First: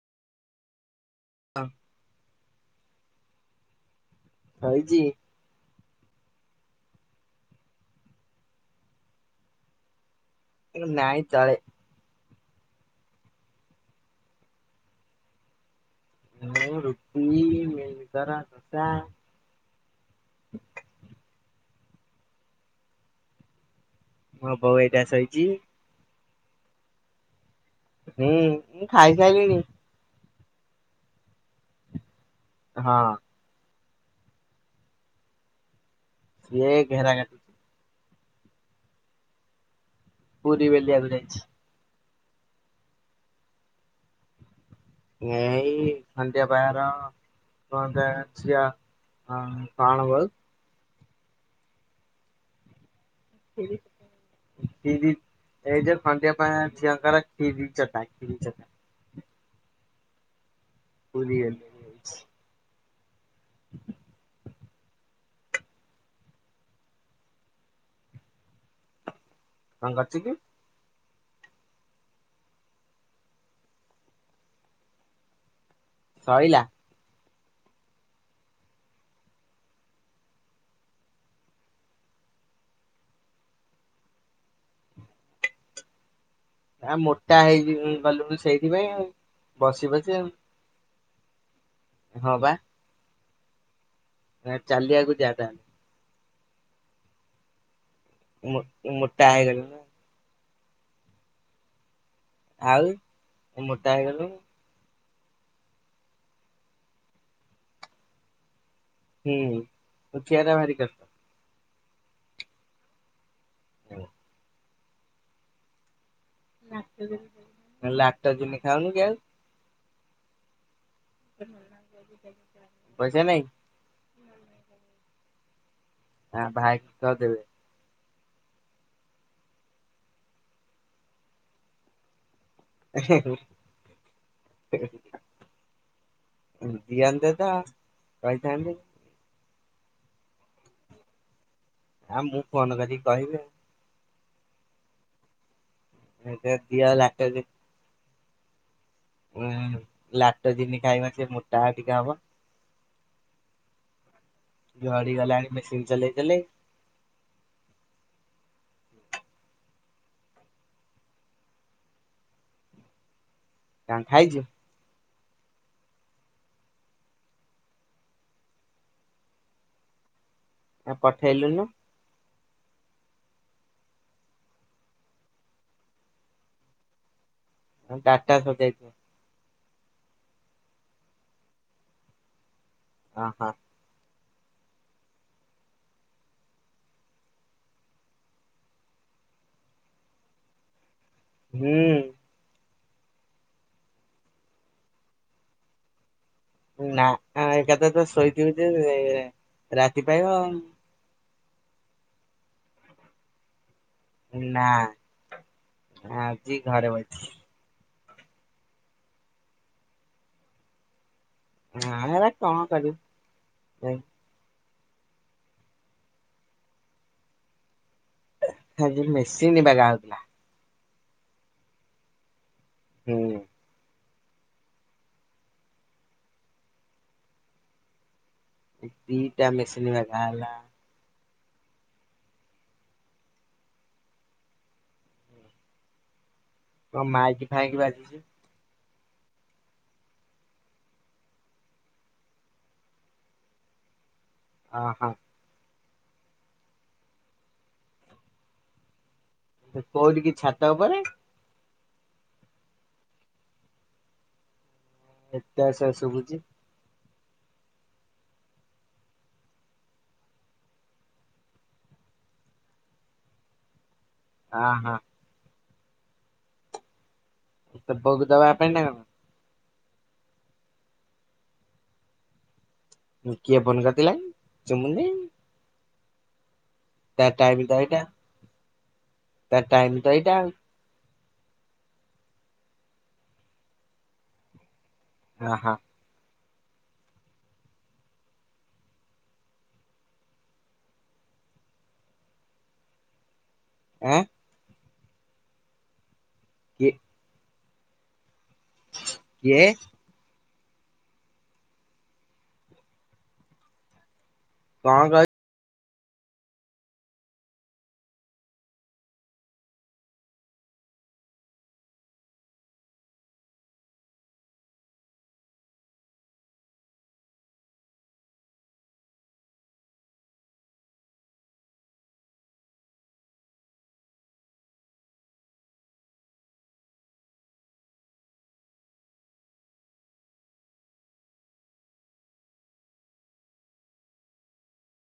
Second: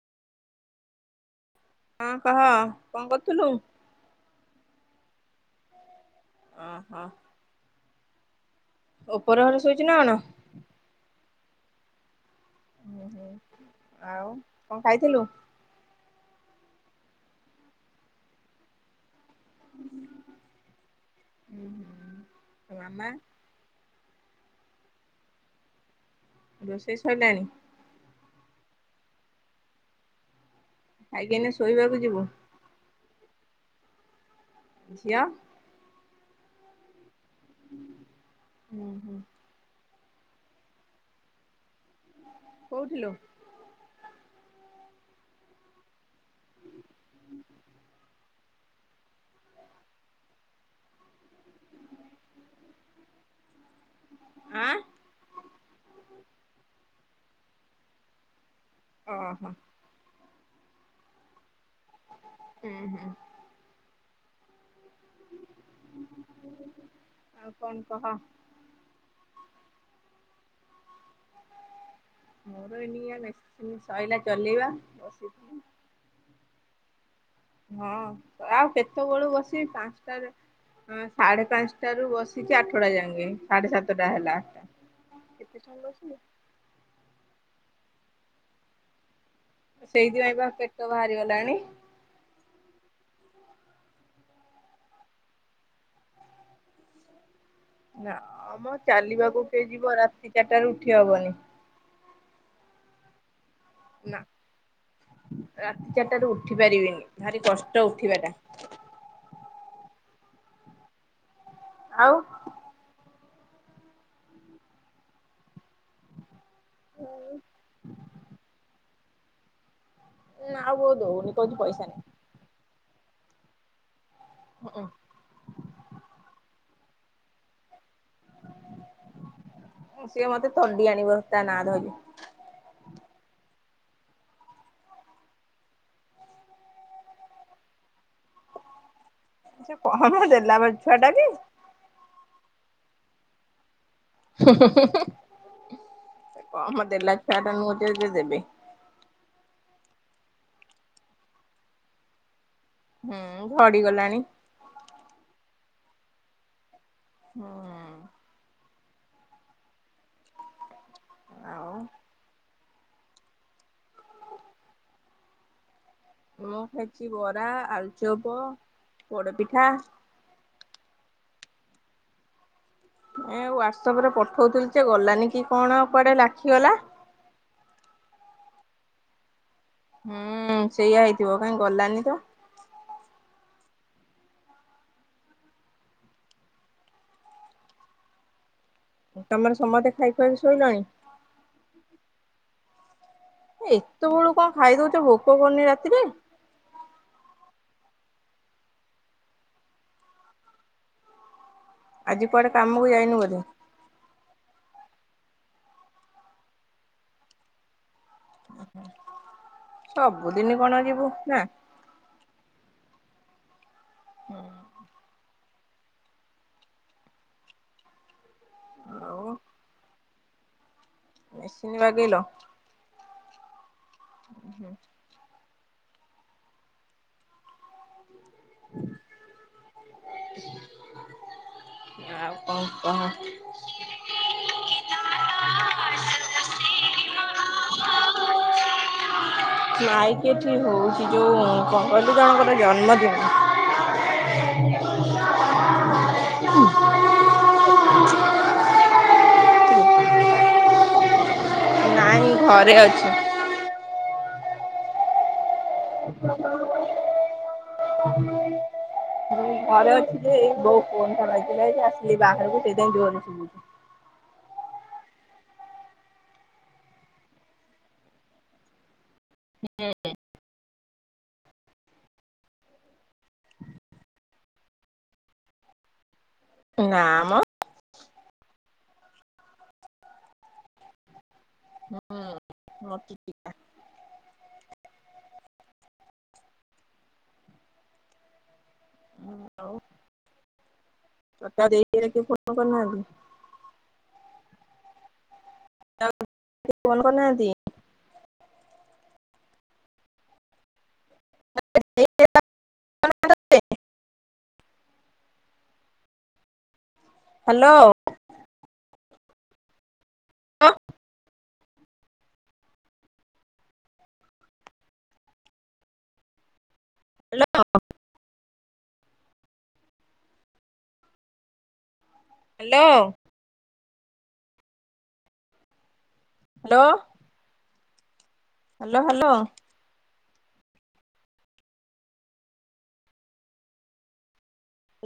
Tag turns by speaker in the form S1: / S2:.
S1: ହ
S2: ହଁ କହ କଣ କରୁଥିଲୁ?
S1: ବଇଚି।
S2: ଓହୋ। ଉପର ଘରେ ଶୋଇଚୁ ନା କଣ।
S1: ନାଇଁ ଚଳେ।
S2: ହୁଁ ହୁଁ ଆଉ କଣ ଖାଇଥିଲୁ?
S1: ମୁଁ ରୁଟି ମିଳିମିକର ଦୋସା।
S2: ହୁଁ ହୁଁ ମାମା।
S1: ମୋ ବୋଉ ଏଇଟା ଶୋଇଚି।
S2: ରୋଷେଇ ସଇଲାଣି?
S1: ହୁଁ ମୁଁ ଖାଇସାଇଲିଣି।
S2: ଖାଇକି ଆଇନେ ଶୋଇବାକୁ ଯିବୁ।
S1: ହଁ।
S2: ଝିଅ?
S1: ସିଏ ଘେରା ଘେ
S2: ହୁଁ ହୁଁ।
S1: ପୁରୀ ବେଲିଆକୁ ଯାଇଛି।
S2: କୋଉଠି ଲୋ?
S1: ଏଇ ସନ୍ଧ୍ୟା ବାର ପଗା ଝିଅ କଣ କଣ ବୋଉ? ହାଲୋ।
S2: ଆଁ
S1: କିରି ଏଇ ଯୋଉ ଖଣ୍ଡି ଅପା ଝିଅଙ୍କର କ୍ଷୀରି ଚଟା କ୍ଷୀରି ଚଟା।
S2: ଓହୋ।
S1: ପୁରୀ ବେଲିଅ।
S2: ହୁଁ ହୁଁ। ଆଉ କଣ କହ?
S1: କଣ କରୁଚୁ କି?
S2: ମୋର ଏନିଆ ମେସିନ ସଇଲା ଚଲେଇବା ବସିିଚି।
S1: ସଇଲା?
S2: ହଁ ଆଉ କେତେବେଳୁ ବସିମି ପାଞ୍ଚଟାରେ ଆ ସାଢ଼େ ପାଞ୍ଚଟାରୁୁ ବସିଚି ଆଠଟା ଯାଙ୍କେ ସାଢ଼େ ସାତଟା ହେଲା। ଏତେ ସାଙ୍ଗ ଅଛନ୍ତି।
S1: ଆ ମୋଟା ହେଇଜିଲୁ ଗଲୁଣି ସେଇଥିପାଇଁ ଆଉ। ବସି ବସି ଆଉ
S2: ସେଇଥିପାଇଁ ପା ପେଟ ବାହାରି ଗଲାଣି।
S1: ହଁ ପା। ଆ ଚାଲିବାକୁ ଯା ତାହାଲେ। ମୋ
S2: ନାଆଁମ
S1: ମୋଟା
S2: ଚାଲିବାକୁ କିଏ
S1: ହେଇଗଲୁଣୁ
S2: ଯିବ ରାତି ଚାରିଟାରୁ ଉଠି ହବନି।
S1: ଆଉ ତୁ ମୋଟା
S2: ନା
S1: ହେଇଗଲୁଣି।
S2: ରାତି ଚାରିଟାରୁ ଉଠି ପାରିବିନି ଭାରି କଷ୍ଟ ଉଠିବାଟା।
S1: ହୁଁ ଉଠିବାଟା ଭାରି କଷ୍ଟ।
S2: ଆଉ।
S1: ଅଁ ଲାକ୍ଟୋଜିନି ଲାକ୍ଟୋଜିନି ଖାଉନି କି ଆଉ?
S2: ନା ଆଉ ବୋଉ ଦୋଉ
S1: ପଇସା ନାଇଁ?
S2: ହଁ।
S1: ହଁ ଭାଇ କି କହ ଦେବେ।
S2: ସିଏ ମତେ ତଡ଼ି ଆଣିବ ତା ନାଆଁ ଧଇଲେ।
S1: ହେହେ ହେହେ ଦିଅନ୍ତେ ତ କହିଥାନ୍ତେ।
S2: ସେ କମ ଦେଲା ବେଲା ଛୁଆଟା କି।
S1: ଆ ମୁଁ ଫୋନ କରିକି କହିବି।
S2: ହୁଁହୁଁହୁଁ, ସେ
S1: ଆଉ ଦିଅ
S2: କମ ଦେଲା
S1: ଲାକ୍ଟୋଜିନି
S2: ଛୁଆଟା ନୁହଁ ଯେ ଦେବେ।
S1: ଉଁ ଲାକ୍ଟୋଜିନ ଖାଉନ ସେ ମୋଟା ଟିକେ ହବ।
S2: ହୁଁ ଝଡି ଗଲାଣି।
S1: ଝଡି ଗଲାଣି ମେସିନ୍ ଚଲେଇ ଚଲେଇ।
S2: ହୁଁ। ଆଉ
S1: କଣ ଖାଇଛୁ?
S2: ମୁଁ ଖାଇଛି ବରା, ଆଳୁଚପ, ପୋଡପିଠା।
S1: ଆଉ ପଠେଇଲୁନୁ?
S2: ଏ ହ୍ଵାଟ୍ସଆପରେ ପଠଉଥିଲି ଯେ ଗଲାନି କି କଣ କୁଆଡେ ଲାଖିଗଲା।
S1: ତମ ଡାଟା ସରିଯାଇଥିବ।
S2: ହୁଁ-ଉଁ-ଉଁ ସେଇଆ ହେଇଥିବ କାଇଁ ଗଲାନି ତ।
S1: ହଁ-ହଁ।
S2: ତମର ସମସ୍ତେ ଖାଇ ଖୁଆକି ଶୋଇଲଣି।
S1: ହୁଁ।
S2: ଏତେ ବେଳୁ କଣ ଖାଇଦଉଚ ଭୋକ କରୁନି ରାତିରେ?
S1: ନା, ଏକାଥରେ ତ ଶୋଇଥିବୁ ଯେ ରାତି ପାହିବ ଆଉ।
S2: ଆଜି କୁଆଡ଼େ କାମକୁ ଯାଇନୁ ବୋଧେ।
S1: ନା, ଆଜି ଘରେ ବଇଚି।
S2: ହୁଁହୁଁ, ସବୁଦିନ କଣ ଯିବୁ, ନା?
S1: ନା ସେରା କଣ କରିବୁ, ଯାଇକି।
S2: ହୁଁ।
S1: ଆଜି
S2: ଆଉ
S1: ମେସିନ୍ ବାଗା ହଉଥିଲା।
S2: ମେସିିନ ବାଗେଇଲ?
S1: ହୁଁ।
S2: ହୁଁ ହୁଁ।
S1: ଏଇ ଦିଇଟା ମେସିନ ବାଗାହେଲା।
S2: ଆଉ କଣ କହ। [inaudible]
S1: କଣ ମାଇକି ଫାଇକି ବାଜୁଛି?
S2: ମାଇକି ଏଠି ହଉଛି ଯୋଉ କଣ କହିଲୁ ଜଣଙ୍କର ଜନ୍ମଦିନ।
S1: ଓହୋଃ।
S2: [unintelligible]
S1: ତୁ କୋଉଠି କି ଛାତ ଉପରେ?
S2: ନାଇଁ ମୁଁ ଘରେ ଅଛି।
S1: ଏତେ ସୋର୍ ଶୁଭୁଛି।
S2: ମୁଁ ଘରେ ଥିଲି ବୋଉ ଫୋନଟା ବାଜିଲା ଯେ ଆସିଲି ବାହାରକୁ ସେଇଥିପାଇଁ ଜୋରରେ ଶୁଭୁଛି।
S1: ହଁ ହଁ। ତୋ ବୋଉକୁ ଦବା ପାଇଁ ନା କଣ?
S2: [inaudible]
S1: ମୁଁ କିଏ ଫୋନ କରିଥିଲା କି [inaudible]
S2: ନା
S1: ତା
S2: ମ
S1: ଟାଇମ୍ ତ ଏଇଟା। ତା ଟାଇମ ତ ଏଇଟା।
S2: ହୁଁ [unintelligible]
S1: ହଁ ହଁ।
S2: ହ ଆଉ ତତେ ଆଉ ଦେଇ ହେରିକା କିଏ ଫୋନ କରିନାହାଁନ୍ତି?
S1: ଆଁ।
S2: [inaudible]
S1: କିଏ
S2: ଫୋନ କରିନାହାନ୍ତି?
S1: କିଏ?
S2: [inaudible]
S1: କଣ କଇ
S2: ହ୍ୟାଲୋ। ଅଁ। Hello. Hello. Hello. Hello hello.